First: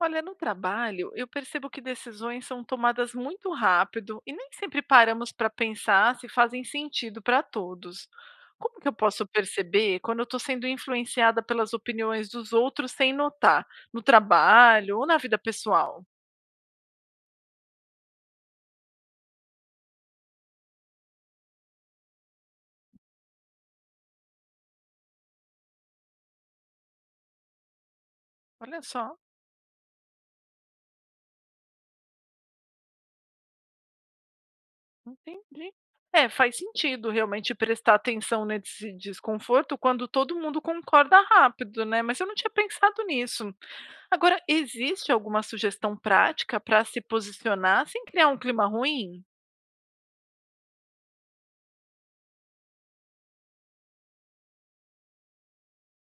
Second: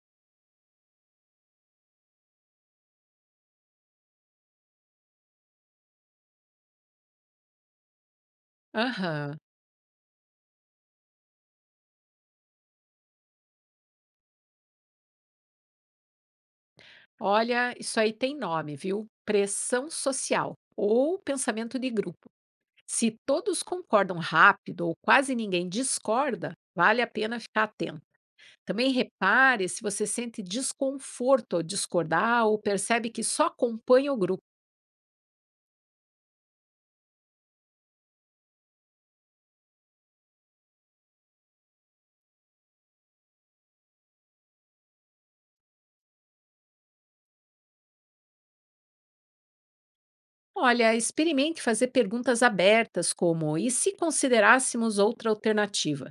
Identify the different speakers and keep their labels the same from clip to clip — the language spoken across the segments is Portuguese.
Speaker 1: Olha, no trabalho, eu percebo que decisões são tomadas muito rápido e nem sempre paramos para pensar se fazem sentido para todos. Como que eu posso
Speaker 2: Aham.
Speaker 1: perceber quando eu estou sendo influenciada pelas opiniões dos outros sem notar, no trabalho ou na vida pessoal?
Speaker 2: Olha, isso aí tem nome, viu? Pressão social ou pensamento de grupo. Se todos concordam rápido ou quase ninguém discorda, vale a pena ficar atento.
Speaker 1: Olha
Speaker 2: Também
Speaker 1: só,
Speaker 2: repare se você sente desconforto ao discordar ou percebe que só acompanha o grupo.
Speaker 1: entendi. É, faz sentido realmente prestar atenção nesse desconforto quando todo mundo concorda rápido, né? Mas eu não tinha pensado nisso. Agora, existe alguma sugestão prática para se posicionar sem criar um clima ruim?
Speaker 2: Olha, experimente fazer perguntas abertas, como e se considerássemos outra alternativa?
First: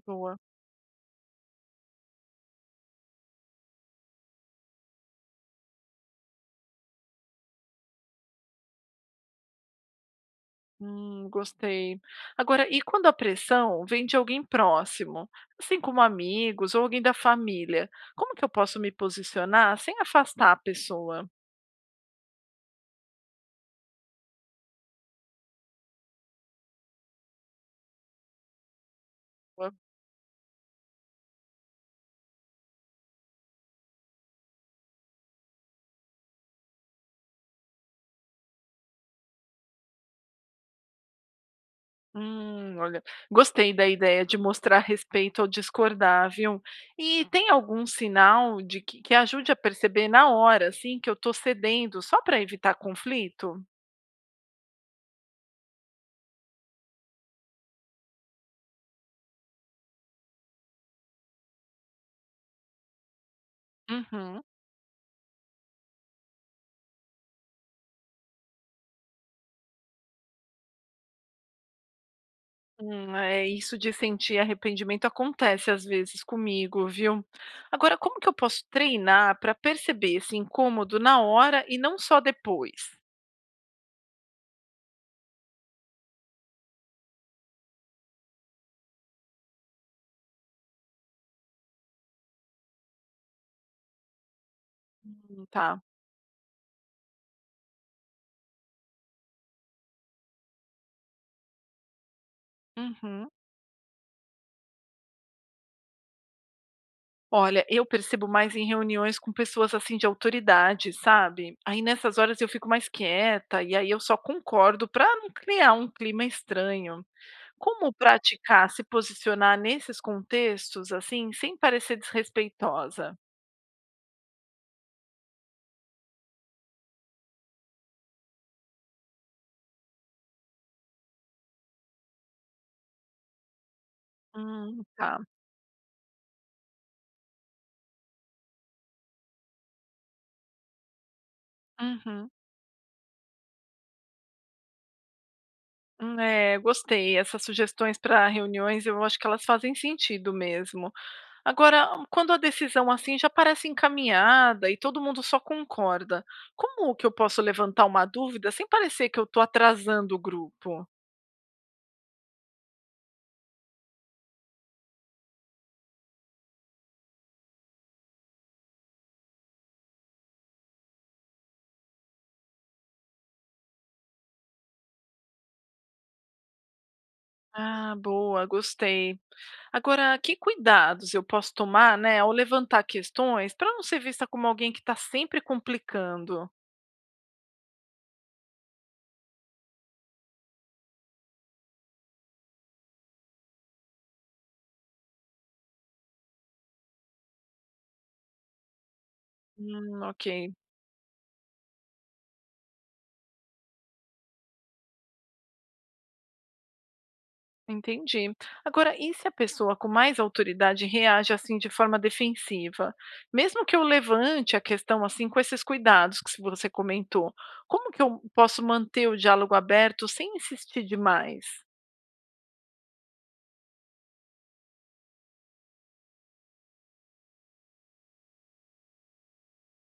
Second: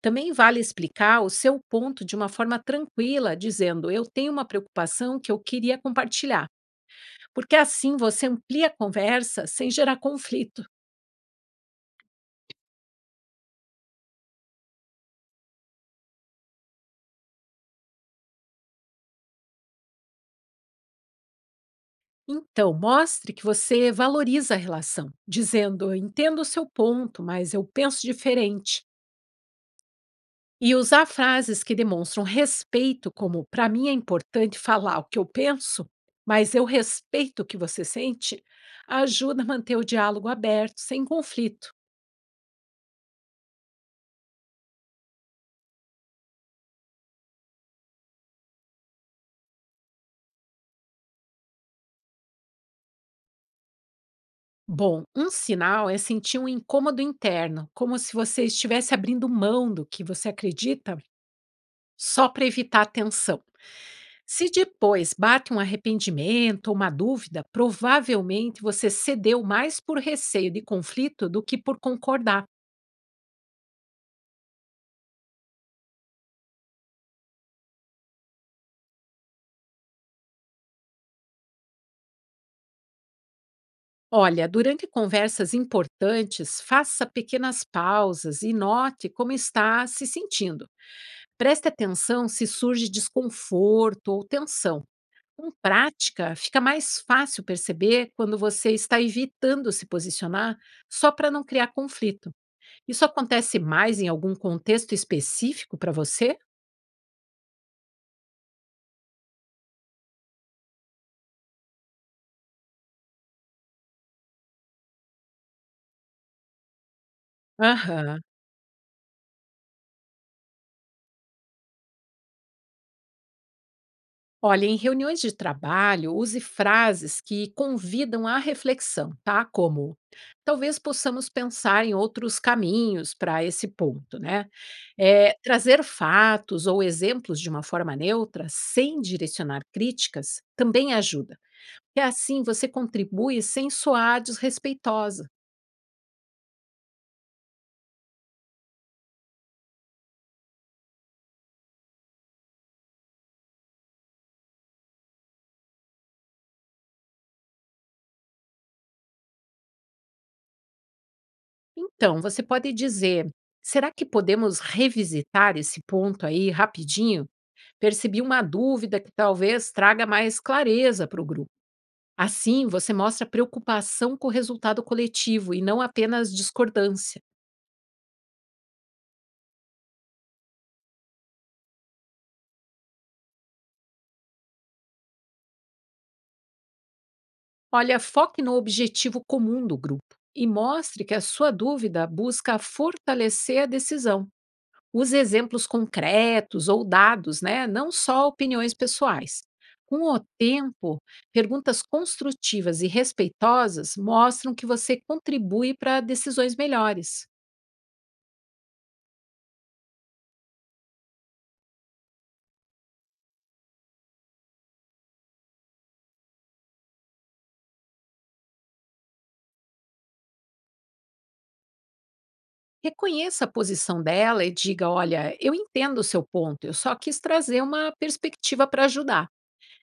Speaker 2: Também
Speaker 1: Boa.
Speaker 2: vale explicar o seu ponto de uma forma tranquila, dizendo eu tenho uma preocupação que eu queria compartilhar, porque assim você amplia a conversa sem gerar conflito.
Speaker 1: Gostei. Agora, e quando a pressão vem de alguém próximo, assim como amigos ou alguém da família, como que eu posso me posicionar sem afastar a pessoa?
Speaker 2: Então, mostre que você valoriza a relação, dizendo: entendo o seu ponto, mas eu penso diferente.
Speaker 1: Boa.
Speaker 2: E usar frases que demonstram respeito, como para mim é importante falar o que eu penso, mas eu respeito o que você sente, ajuda a manter o diálogo aberto, sem conflito.
Speaker 1: Olha, gostei da ideia de mostrar respeito ao discordar, viu? E tem algum sinal que ajude a perceber na hora, assim, que eu estou cedendo só para evitar conflito?
Speaker 2: Bom, um sinal é sentir um incômodo interno, como se você estivesse abrindo mão do que você acredita só para evitar a tensão.
Speaker 1: Uhum.
Speaker 2: Se depois bate um arrependimento ou uma dúvida, provavelmente você cedeu mais por receio de conflito do que por concordar.
Speaker 1: É, isso de sentir arrependimento acontece às vezes comigo, viu? Agora, como que eu posso treinar para perceber esse incômodo na hora e não só depois?
Speaker 2: Olha, durante conversas importantes, faça pequenas pausas e note como está se sentindo. Preste atenção se surge desconforto ou tensão. Com
Speaker 1: Tá.
Speaker 2: prática, fica mais fácil perceber quando você está evitando se posicionar só para não criar conflito. Isso
Speaker 1: Uhum.
Speaker 2: acontece mais em algum contexto específico para você?
Speaker 1: Olha, eu percebo mais em reuniões com pessoas assim de autoridade, sabe? Aí nessas horas eu fico mais quieta e aí eu só concordo para não criar um clima estranho. Como
Speaker 2: Aham.
Speaker 1: praticar se posicionar nesses contextos assim, sem parecer desrespeitosa?
Speaker 2: Olha, em reuniões de trabalho, use frases que convidam à reflexão, tá? Como talvez possamos pensar em outros caminhos para esse ponto, né?
Speaker 1: Tá.
Speaker 2: Trazer fatos ou exemplos de uma forma neutra, sem direcionar críticas, também ajuda. E
Speaker 1: Uhum.
Speaker 2: assim você contribui sem soar desrespeitosa.
Speaker 1: É, gostei. Essas sugestões para reuniões, eu acho que elas fazem sentido mesmo. Agora, quando a decisão assim já parece encaminhada e todo mundo só concorda, como que eu posso levantar uma dúvida sem parecer que eu estou atrasando o grupo?
Speaker 2: Então, você pode dizer: será que podemos revisitar esse ponto aí rapidinho? Percebi uma dúvida que talvez traga mais clareza para o grupo. Assim, você mostra preocupação com o resultado coletivo e não apenas discordância.
Speaker 1: Ah, boa, gostei. Agora, que cuidados eu posso tomar, né, ao levantar questões para não ser vista como alguém que está sempre complicando?
Speaker 2: Olha, foque no objetivo comum do grupo e mostre que a sua dúvida busca fortalecer a decisão. Use exemplos concretos ou dados, né? Não só opiniões pessoais. Com o
Speaker 1: Ok.
Speaker 2: tempo, perguntas construtivas e respeitosas mostram que você contribui para decisões melhores.
Speaker 1: Entendi. Agora, e se a pessoa com mais autoridade reage assim de forma defensiva? Mesmo que eu levante a questão assim com esses cuidados que você comentou, como que eu posso manter o diálogo aberto sem insistir demais?
Speaker 2: Reconheça a posição dela e diga: olha, eu entendo o seu ponto, eu só quis trazer uma perspectiva para ajudar.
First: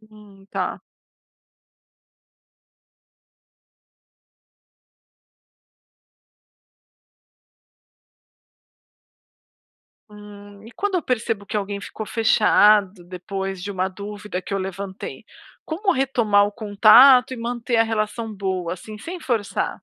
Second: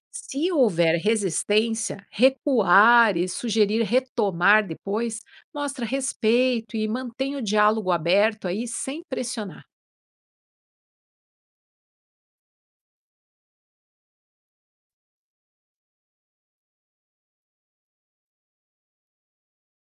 Speaker 2: Se
Speaker 1: Tá.
Speaker 2: houver resistência, recuar e sugerir retomar depois mostra respeito e mantém o diálogo aberto aí sem pressionar.
Speaker 1: E quando eu percebo que alguém ficou fechado depois de uma dúvida que eu levantei, como retomar o contato e manter a relação boa, assim, sem forçar?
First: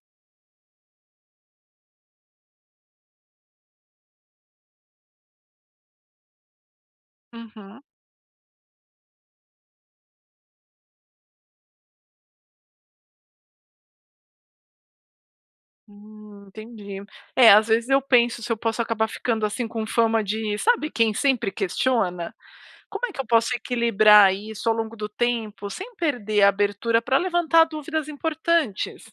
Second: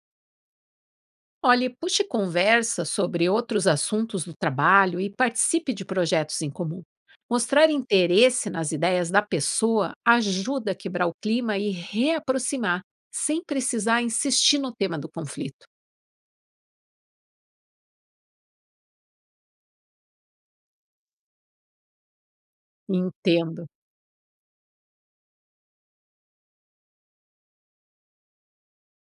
Speaker 2: Olhe, puxe conversa sobre outros assuntos do trabalho e participe de projetos em comum. Mostrar
Speaker 1: Uhum.
Speaker 2: interesse nas ideias da pessoa ajuda a quebrar o clima e reaproximar, sem precisar insistir no tema do conflito.
Speaker 1: Entendi. É, às vezes eu penso se eu posso acabar ficando, assim, com fama de sabe quem sempre questiona? Como é que eu posso
Speaker 2: Entendo.
Speaker 1: equilibrar isso ao longo do tempo, sem perder a abertura para levantar dúvidas importantes?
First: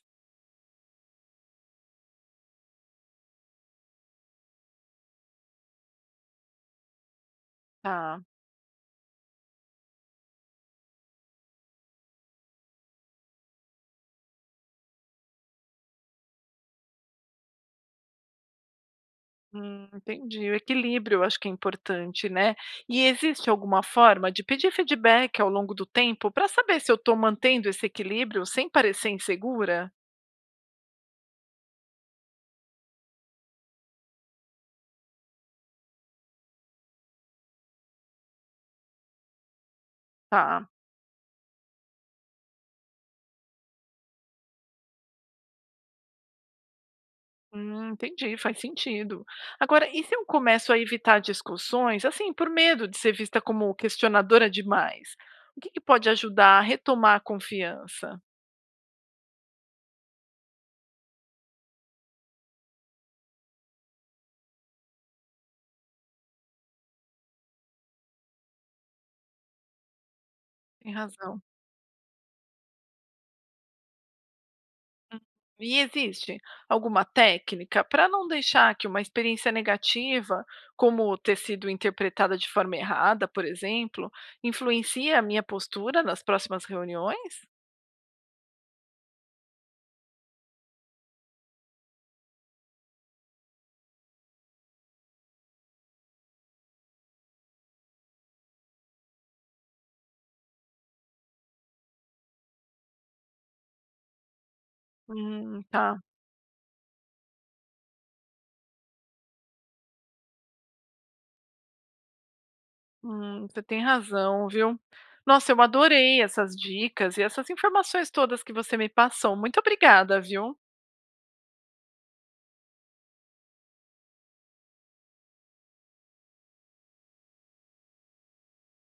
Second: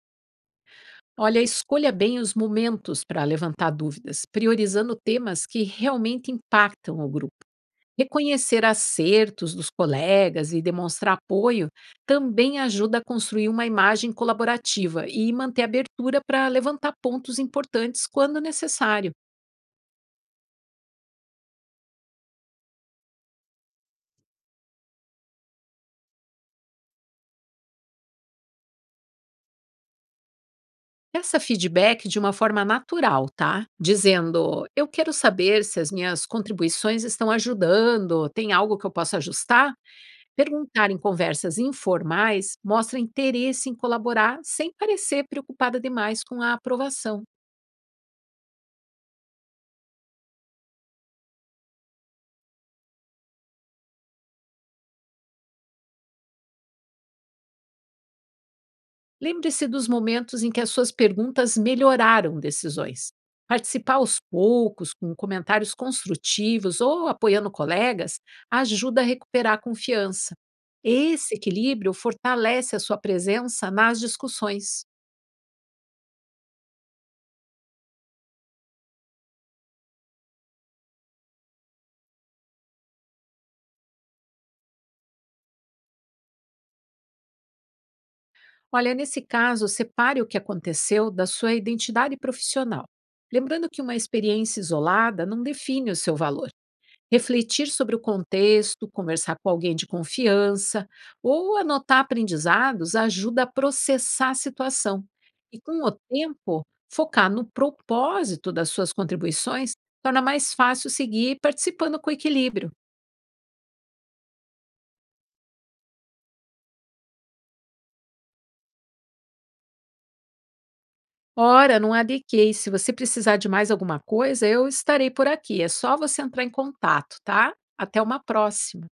Speaker 2: Olha, escolha bem os momentos para levantar dúvidas, priorizando temas que realmente impactam o grupo.
Speaker 1: Tá,
Speaker 2: Reconhecer acertos dos colegas e demonstrar apoio também ajuda a construir uma imagem colaborativa e manter abertura para levantar pontos importantes quando necessário.
Speaker 1: entendi. O equilíbrio eu acho que é importante, né. E existe alguma forma de pedir feedback ao longo do tempo para saber se eu estou mantendo esse equilíbrio sem parecer insegura?
Speaker 2: Peça feedback de uma forma natural, tá? Dizendo: eu quero saber se as minhas contribuições estão ajudando, tem algo que eu possa ajustar?
Speaker 1: Tá.
Speaker 2: Perguntar em conversas informais mostra interesse em colaborar sem parecer preocupada demais com a aprovação.
Speaker 1: Entendi, faz sentido. Agora, e se eu começo a evitar discussões, assim, por medo de ser vista como questionadora demais? O que pode ajudar a retomar a confiança?
Speaker 2: Lembre-se dos momentos em que as suas perguntas melhoraram decisões. Participar aos poucos, com comentários construtivos ou apoiando colegas, ajuda a recuperar a confiança.
Speaker 1: Tem
Speaker 2: Esse
Speaker 1: razão.
Speaker 2: equilíbrio fortalece a sua presença nas discussões.
Speaker 1: Hum. E existe alguma técnica para não deixar que uma experiência negativa, como ter sido interpretada de forma errada, por exemplo, influencie a minha postura nas próximas reuniões?
Speaker 2: Olha, nesse caso, separe o que aconteceu da sua identidade profissional, lembrando que uma experiência isolada não define o seu valor. Refletir sobre o contexto, conversar com alguém de confiança ou anotar aprendizados ajuda a processar a situação. E com o
Speaker 1: Tá.
Speaker 2: tempo, focar no propósito das suas contribuições torna mais fácil seguir participando com equilíbrio.
Speaker 1: Você tem razão, viu. Nossa, eu adorei essas dicas e essas informações todas que você me passou. Muito obrigada, viu.
Speaker 2: Ora, não há de quê. E se você precisar de mais alguma coisa, eu estarei por aqui. É só você entrar em contato, tá? Até uma próxima.